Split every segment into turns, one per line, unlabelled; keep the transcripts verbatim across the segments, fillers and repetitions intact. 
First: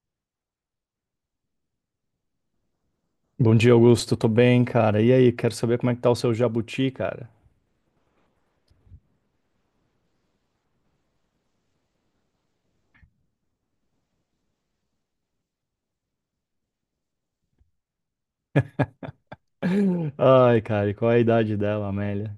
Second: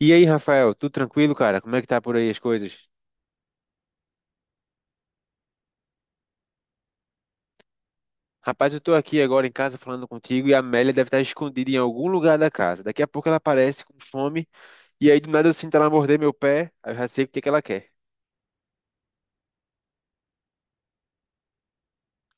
E aí, Rafael, tudo tranquilo, cara? Como é que tá por aí as coisas?
Bom dia, Augusto. Tô bem, cara. E aí, quero saber como é que tá o seu jabuti, cara.
Rapaz, eu tô aqui agora em casa falando contigo e a Amélia deve estar escondida em algum lugar da casa. Daqui a pouco ela aparece com fome e aí do nada eu sinto ela morder meu pé, aí eu já sei o que que ela quer.
Ai, cara, e qual é a idade dela, Amélia?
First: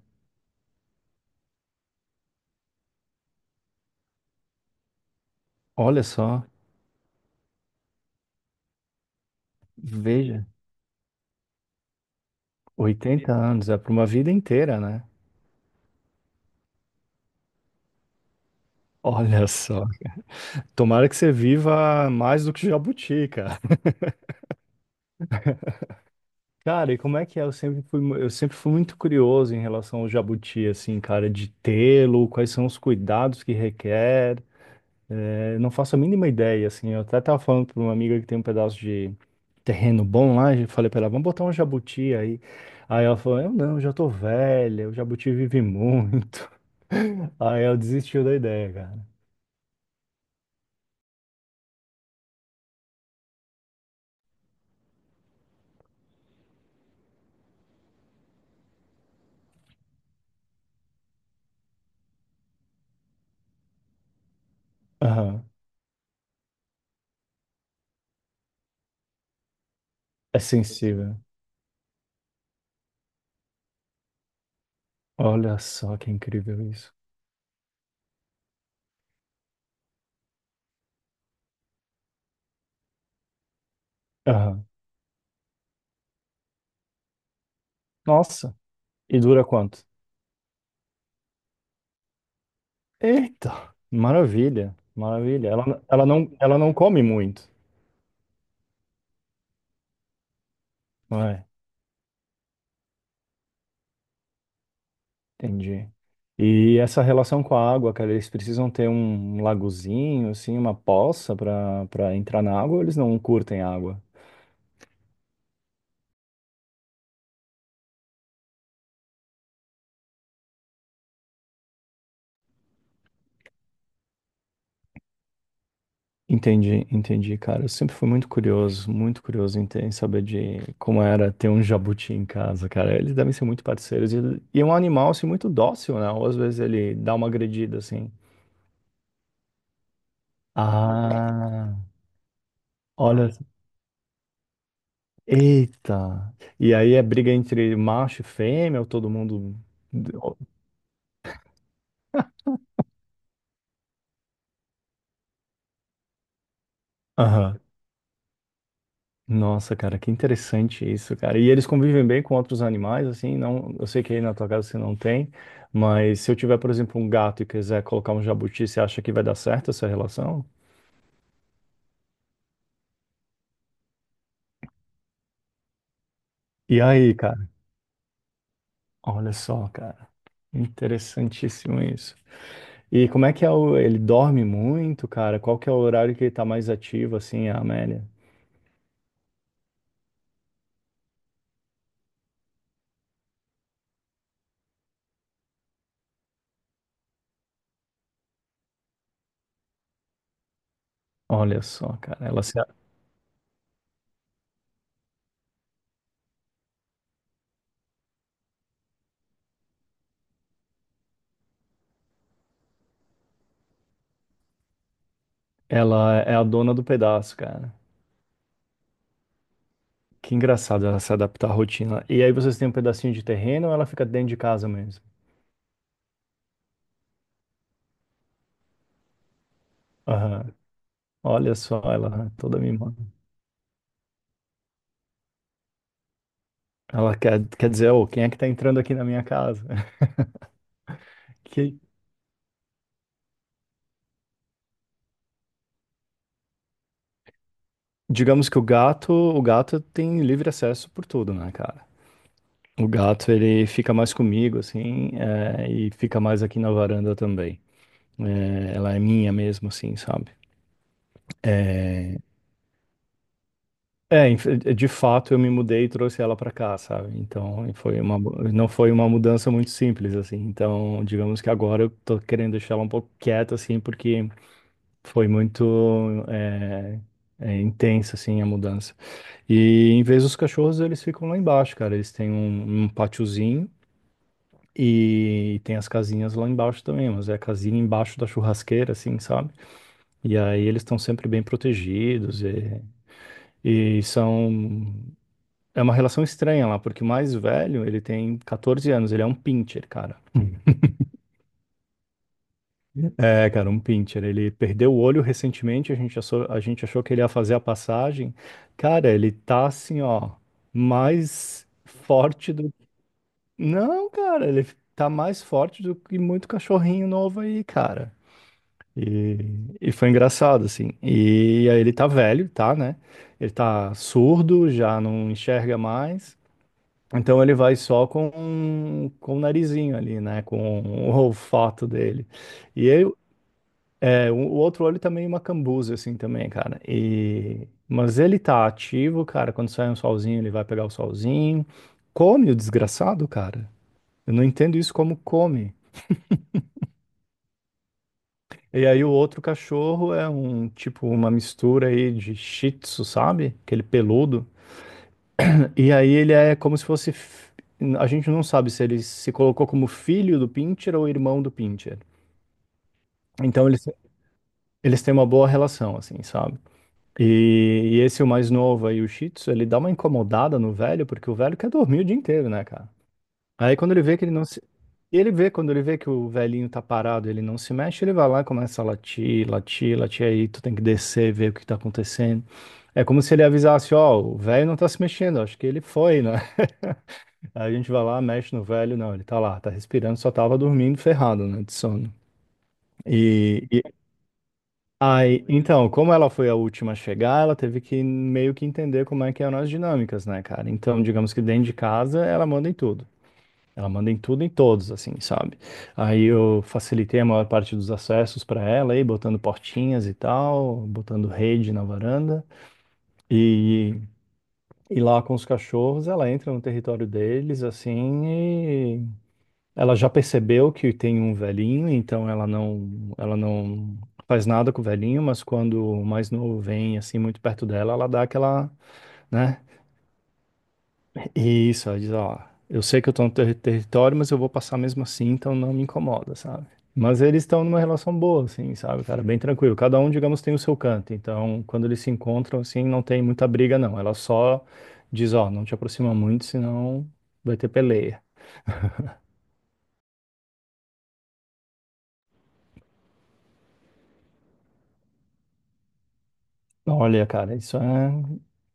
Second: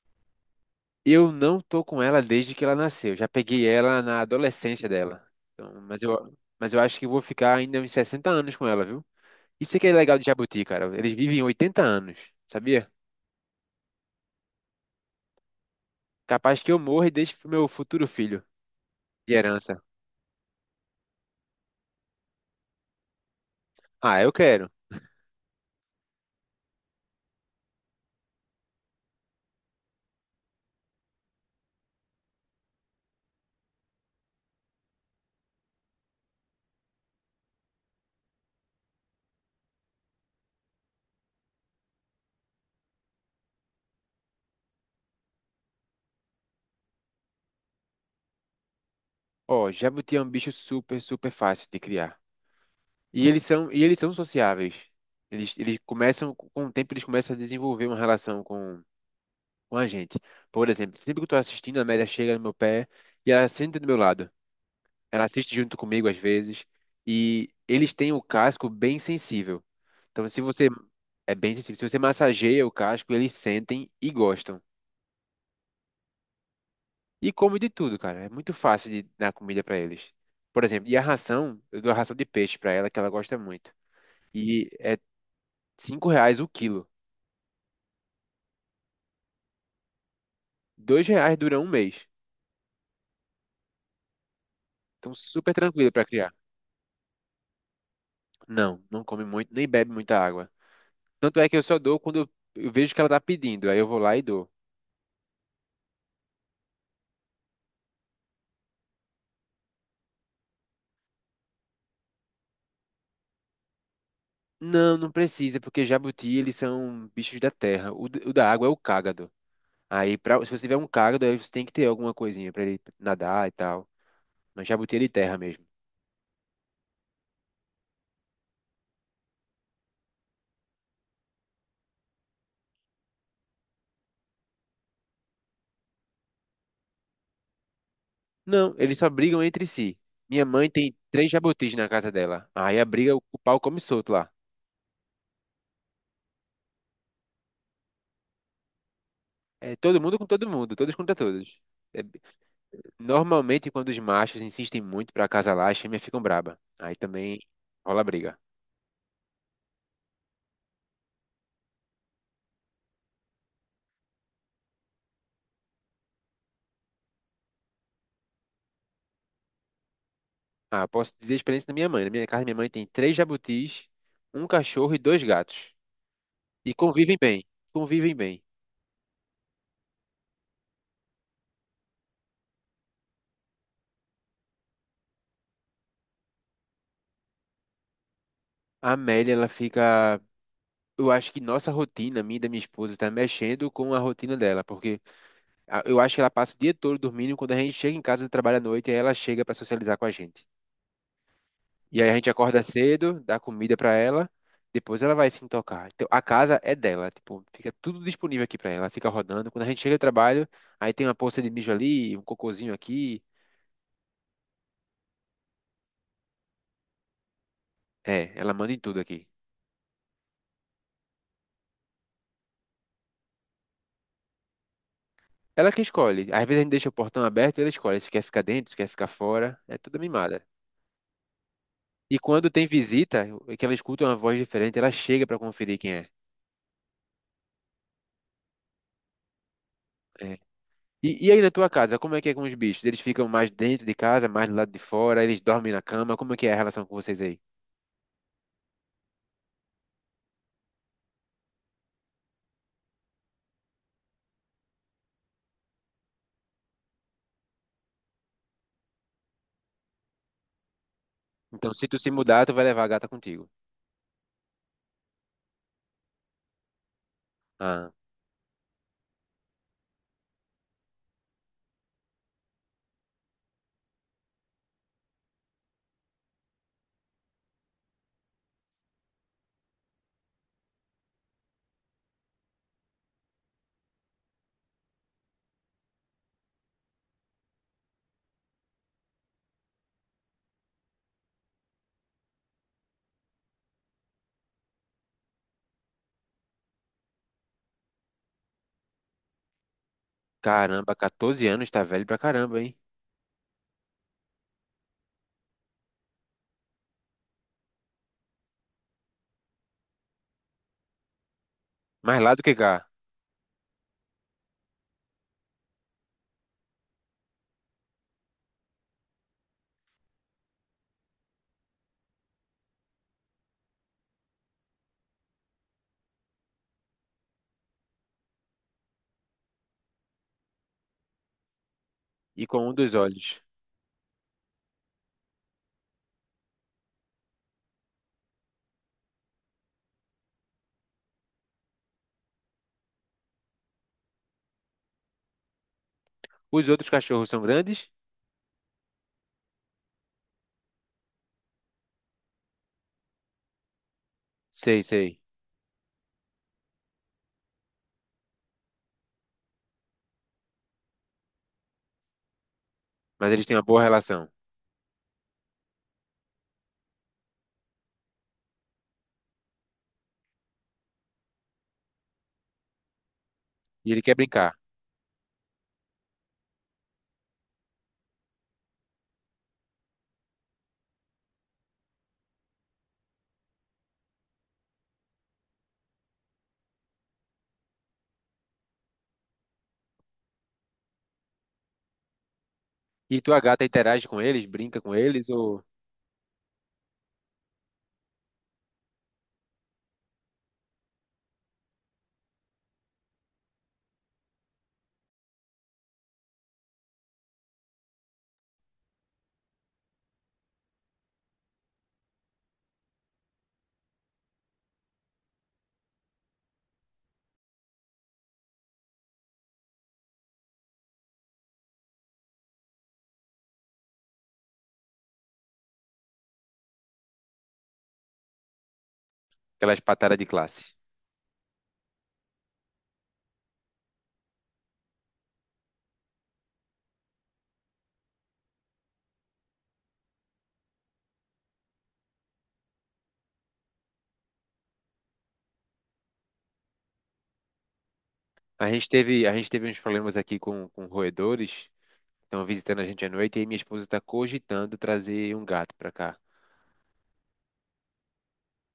Eu não tô com ela desde que ela nasceu. Já peguei ela na adolescência dela. Então, mas
Olha
eu,
só,
mas eu acho que vou ficar ainda uns sessenta anos com ela, viu? Isso é que é legal de
veja,
jabuti, cara. Eles vivem oitenta anos, sabia?
oitenta anos, é pra uma vida inteira, né?
Capaz que eu morra e deixe pro meu futuro filho de
Olha
herança.
só. Tomara que você viva mais do que jabuti, cara.
Ah, eu quero.
Cara, e como é que é? Eu sempre fui, mu- eu sempre fui muito curioso em relação ao jabuti, assim, cara, de tê-lo, quais são os cuidados que requer. É, eu não faço a mínima ideia, assim. Eu até tava falando para uma amiga que tem um pedaço de terreno bom lá, e falei para ela, vamos botar um jabuti aí. Aí ela falou, eu não, já tô velha, o jabuti vive muito. Aí ela desistiu da ideia, cara.
Ó, jabuti é um bicho super, super fácil de criar. E eles são, e eles são sociáveis. Eles, eles começam, com o tempo, eles começam a desenvolver uma relação com, com a gente. Por exemplo, sempre que eu tô assistindo, a Amélia chega no meu pé e ela senta do meu lado. Ela
Aham.
assiste junto comigo às vezes. E eles têm o casco bem sensível. Então,
É
se você
sensível.
é bem sensível, se você massageia o casco, eles sentem e gostam.
Olha só que incrível isso.
E comem de tudo, cara. É muito fácil de dar comida para eles. Por exemplo, e a ração, eu dou a ração de peixe para ela, que ela gosta muito.
Aham.
E é cinco reais o quilo.
Nossa. E dura quanto?
Dois reais dura um mês.
Eita, maravilha,
Então,
maravilha.
super
Ela,
tranquilo para
ela não,
criar.
ela não come muito.
Não, não come muito, nem bebe muita água. Tanto é que eu só dou quando eu eu vejo que ela tá pedindo, aí eu vou lá e dou.
Entendi. E essa relação com a água, cara, eles precisam ter um lagozinho, assim, uma poça para para entrar na água, ou eles não curtem água?
Não, não precisa, porque jabuti, eles são bichos da terra. O, d- o da água é o cágado. Aí, pra, se você tiver um cágado, aí você tem que ter alguma coisinha para ele nadar e tal. Mas jabuti é de terra mesmo.
Entendi, entendi, cara. Eu sempre fui muito curioso, muito curioso em, ter- em saber de como era ter um jabuti em casa, cara. Eles devem ser muito parceiros. E, e é um animal, assim, muito dócil, né? Ou às vezes ele dá uma agredida, assim.
Não, eles só brigam entre si. Minha mãe tem três jabutis
Ah,
na casa dela. Aí a briga,
olha.
o pau come solto lá.
Eita! E aí é briga entre macho e fêmea, ou todo mundo.
É todo mundo com todo mundo, todos contra todos. É, normalmente, quando os machos insistem muito para acasalar, as fêmeas ficam braba. Aí também
Aham.
rola briga.
Nossa, cara, que interessante isso, cara. E eles convivem bem com outros animais, assim, não, eu sei que aí na tua casa você não tem, mas se eu tiver, por exemplo, um gato e quiser colocar um jabuti, você acha que vai dar certo essa relação?
Ah, posso dizer a experiência da minha mãe. Na minha casa, minha mãe tem três jabutis, um cachorro e dois gatos. E
E aí,
convivem bem.
cara?
Convivem bem.
Olha só, cara. Interessantíssimo isso. E como é que é o, ele dorme muito, cara? Qual que é o horário que ele tá mais ativo, assim, a Amélia?
A Amélia, ela fica. Eu acho que nossa rotina, minha e da minha esposa, está mexendo com a rotina dela, porque a- eu acho que ela passa o dia todo dormindo. Quando a gente chega em casa do trabalho à noite, aí ela chega para socializar com a gente.
Olha só,
E aí a
cara,
gente
ela, se-
acorda cedo, dá comida pra ela, depois ela vai se intocar. Então a casa é dela, tipo, fica tudo disponível aqui pra ela, ela fica rodando. Quando a gente chega do trabalho, aí tem uma poça de mijo ali, um cocôzinho aqui.
ela é a dona do pedaço, cara.
É, ela manda em tudo aqui.
Que engraçado ela se adaptar à rotina. E aí vocês têm um pedacinho de terreno ou ela fica dentro de casa mesmo?
Ela que escolhe. Às vezes a gente deixa o portão aberto e ela escolhe se quer ficar dentro, se quer ficar fora. É tudo mimada.
Aham. Olha só,
E
ela
quando
toda
tem
mimada.
visita, que ela escuta é uma voz diferente, ela chega pra conferir quem é.
Ela quer, quer dizer, ô, quem é que tá entrando aqui na minha casa?
É. E, e aí na tua
Que,
casa, como é que é com os bichos? Eles ficam mais dentro de casa, mais do lado de fora, eles dormem na cama, como é que é a relação com vocês aí?
digamos que o gato, o gato tem livre acesso por tudo, né, cara? O gato, ele fica mais comigo, assim, é, e fica mais aqui na varanda também. É, ela é minha mesmo, assim, sabe?
Então, se tu se
É,
mudar, tu vai levar a gata contigo.
É, inf- eh, de fato eu me mudei e trouxe ela para cá, sabe? Então
Ah,
foi uma, mu- não foi uma mudança muito simples assim. Então, digamos que agora eu tô querendo deixar ela um pouco quieta assim, porque foi muito é, é, intensa assim a mudança. E em vez dos cachorros eles ficam lá embaixo, cara. Eles têm um, um patiozinho e tem as casinhas lá embaixo também, mas é a casinha embaixo da churrasqueira assim, sabe? E aí eles estão sempre bem protegidos e, e são. É uma relação estranha lá, porque o mais velho, ele tem quatorze anos, ele é um pincher, cara.
caramba, catorze anos tá velho pra caramba, hein?
É, cara, um pincher. Ele perdeu o olho recentemente, a gente achou, a gente achou que ele ia fazer a passagem. Cara, ele tá assim, ó, mais
Mais lá do
forte
que
do.
cá.
Não, cara, ele tá mais forte do que muito cachorrinho novo aí, cara. E, e foi engraçado, assim. E aí ele tá velho, tá, né? Ele tá surdo, já não enxerga mais. Então ele vai só com, com o narizinho ali, né? Com o olfato dele.
E com um
E
dos
eu,
olhos.
é, o o outro olho também é uma cambuza, assim, também, cara. E, mas ele tá ativo, cara. Quando sai um solzinho, ele vai pegar o solzinho. Come o desgraçado, cara. Eu não entendo isso como come.
Os outros cachorros são grandes?
E aí o outro cachorro é um tipo uma mistura aí de Shih Tzu, sabe? Aquele peludo.
Sei, sei.
E aí ele é como se fosse. f- A gente não sabe se ele se colocou como filho do Pincher ou irmão do Pincher.
Mas eles têm uma
Então
boa
eles,
relação.
eles têm uma boa relação, assim, sabe? E, e esse, o mais novo aí, o Shih Tzu, ele dá uma incomodada no velho, porque o velho quer dormir o dia inteiro, né, cara? Aí
E
quando
ele
ele
quer
vê que ele não
brincar.
se. Ele vê, quando ele vê que o velhinho tá parado, ele não se mexe, ele vai lá e começa a latir, latir, latir, aí tu tem que descer, ver o que tá acontecendo. É como se ele avisasse, ó, o velho não tá se mexendo, acho que ele foi, né? Aí a gente vai lá, mexe no velho, não, ele tá lá, tá respirando, só tava dormindo ferrado, né, de sono.
E tua gata
E, e
interage com eles, brinca com eles
aí,
ou
então, como ela foi a última a chegar, ela teve que meio que entender como é que eram as dinâmicas, né, cara? Então, digamos que dentro de casa, ela manda em tudo. Ela manda em tudo, e em todos, assim, sabe? Aí eu facilitei a maior parte dos acessos para ela, aí botando portinhas e tal, botando rede na varanda. E e lá com os cachorros, ela entra no território deles, assim, ela já percebeu que tem um velhinho, então ela não, ela não faz nada com o velhinho, mas quando o mais novo vem assim muito perto dela, ela dá aquela, né?
aquelas patadas de classe?
E isso, ela diz, ó, eu sei que eu tô no ter- território, mas eu vou passar mesmo assim, então não me incomoda, sabe? Mas eles estão numa relação boa, assim, sabe, cara? É bem tranquilo. Cada um, digamos, tem o seu canto. Então, quando eles se encontram, assim, não tem muita briga, não. Ela só diz, ó, não te aproxima muito, senão vai ter peleia.
A gente teve, a gente teve uns problemas aqui com, com roedores. Estão visitando a gente à noite e aí minha esposa tá cogitando trazer um gato pra cá.
Olha, cara, isso é,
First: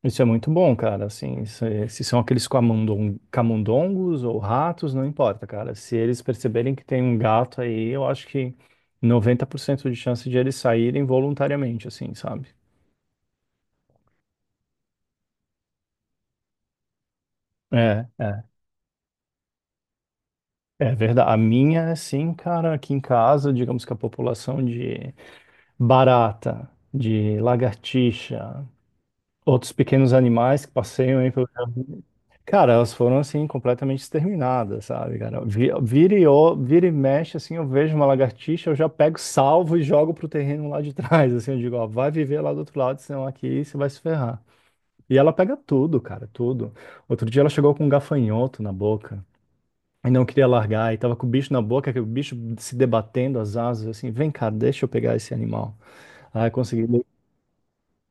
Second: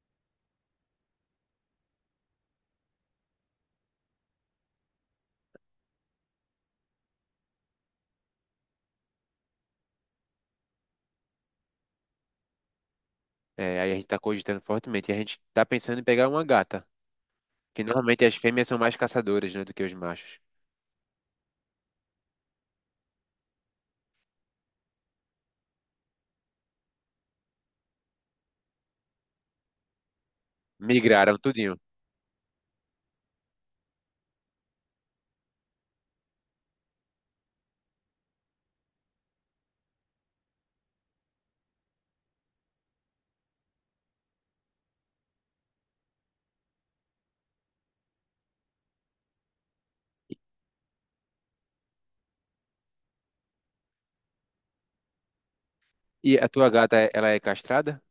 isso é muito bom, cara. Assim, isso é- se são aqueles camundong- camundongos ou ratos, não importa, cara. Se eles perceberem que tem um gato aí, eu acho que noventa por cento de chance de eles saírem voluntariamente, assim, sabe?
É, aí a gente tá cogitando fortemente. E a gente tá pensando em pegar uma gata. Que
É,
normalmente as
é.
fêmeas são mais caçadoras, né, do que os machos.
É verdade. A minha, assim, cara, aqui em casa, digamos que a população de barata, de lagartixa, outros pequenos animais que passeiam aí
Migraram
pelo
tudinho.
jardim. Cara, elas foram assim completamente exterminadas, sabe, cara? Vi- Vira e, o- vira e mexe, assim, eu vejo uma lagartixa, eu já pego, salvo e jogo pro terreno lá de trás, assim, eu digo, ó, vai viver lá do outro lado, senão aqui você vai se ferrar. E ela pega tudo, cara, tudo. Outro dia ela chegou com um gafanhoto na boca e não
E
queria largar, e tava com o bicho na boca, que o bicho se debatendo as asas, assim, vem cá, deixa eu pegar esse animal.
a
Aí
tua
consegui.
gata, ela é castrada?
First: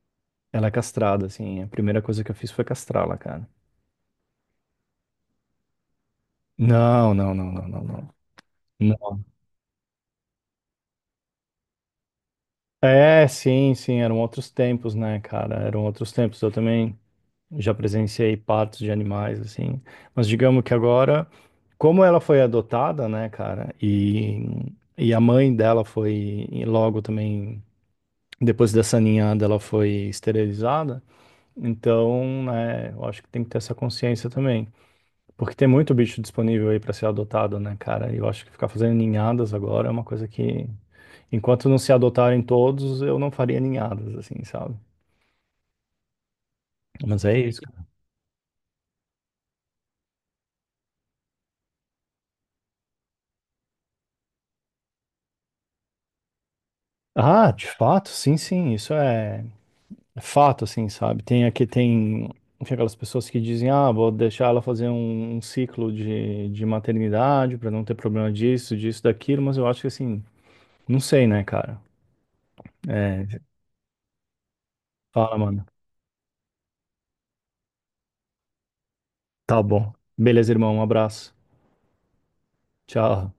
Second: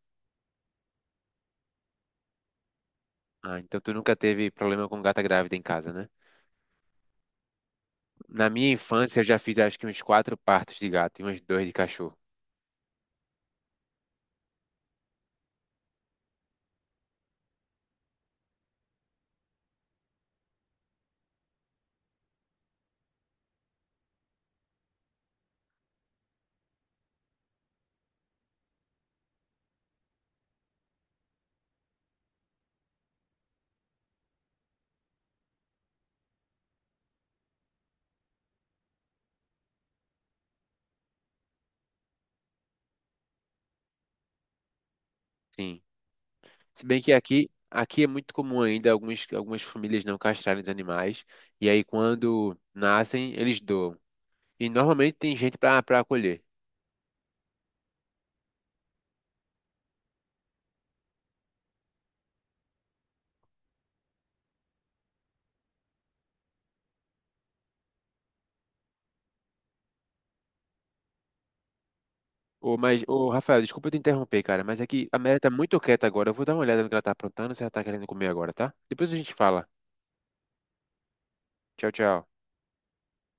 Ela é castrada, assim, a primeira coisa que eu fiz foi castrá-la, cara.
Ah, então tu nunca teve problema com gata grávida em casa, né?
Não, não, não, não, não, não.
Na minha
Não.
infância eu já fiz acho que uns quatro partos de gato e uns dois de cachorro.
É, sim, sim, eram outros tempos, né, cara? Eram outros tempos. Eu também já presenciei partos de animais, assim. Mas digamos que agora, como ela foi adotada, né, cara, e, e a mãe dela foi, e logo também, depois dessa ninhada, ela foi esterilizada. Então, né, eu acho que tem que ter essa consciência também. Porque tem muito bicho disponível aí para ser adotado, né, cara? E eu acho que ficar fazendo ninhadas agora é uma coisa que. Enquanto não se adotarem todos, eu não faria ninhadas, assim, sabe?
Sim. Se bem que
Mas é
aqui,
isso, cara.
aqui é muito comum ainda algumas, algumas famílias não castrarem os animais. E aí quando nascem, eles doam. E normalmente tem gente para para acolher.
Ah, de fato, sim, sim, isso é é fato, assim, sabe? Tem aqui, tem, tem aquelas pessoas que dizem, ah, vou deixar ela fazer um, um ciclo de, de maternidade para não ter problema disso, disso, daquilo, mas eu acho que, assim, não sei, né, cara?
Ô, mas, ô,
É,
Rafael, desculpa te interromper, cara, mas é que a Mary
fala,
tá
mano.
muito quieta agora. Eu vou dar uma olhada no que ela tá aprontando, se ela tá querendo comer agora, tá? Depois a gente
Tá
fala.
bom. Beleza, irmão, um abraço.
Tchau, tchau.
Tchau.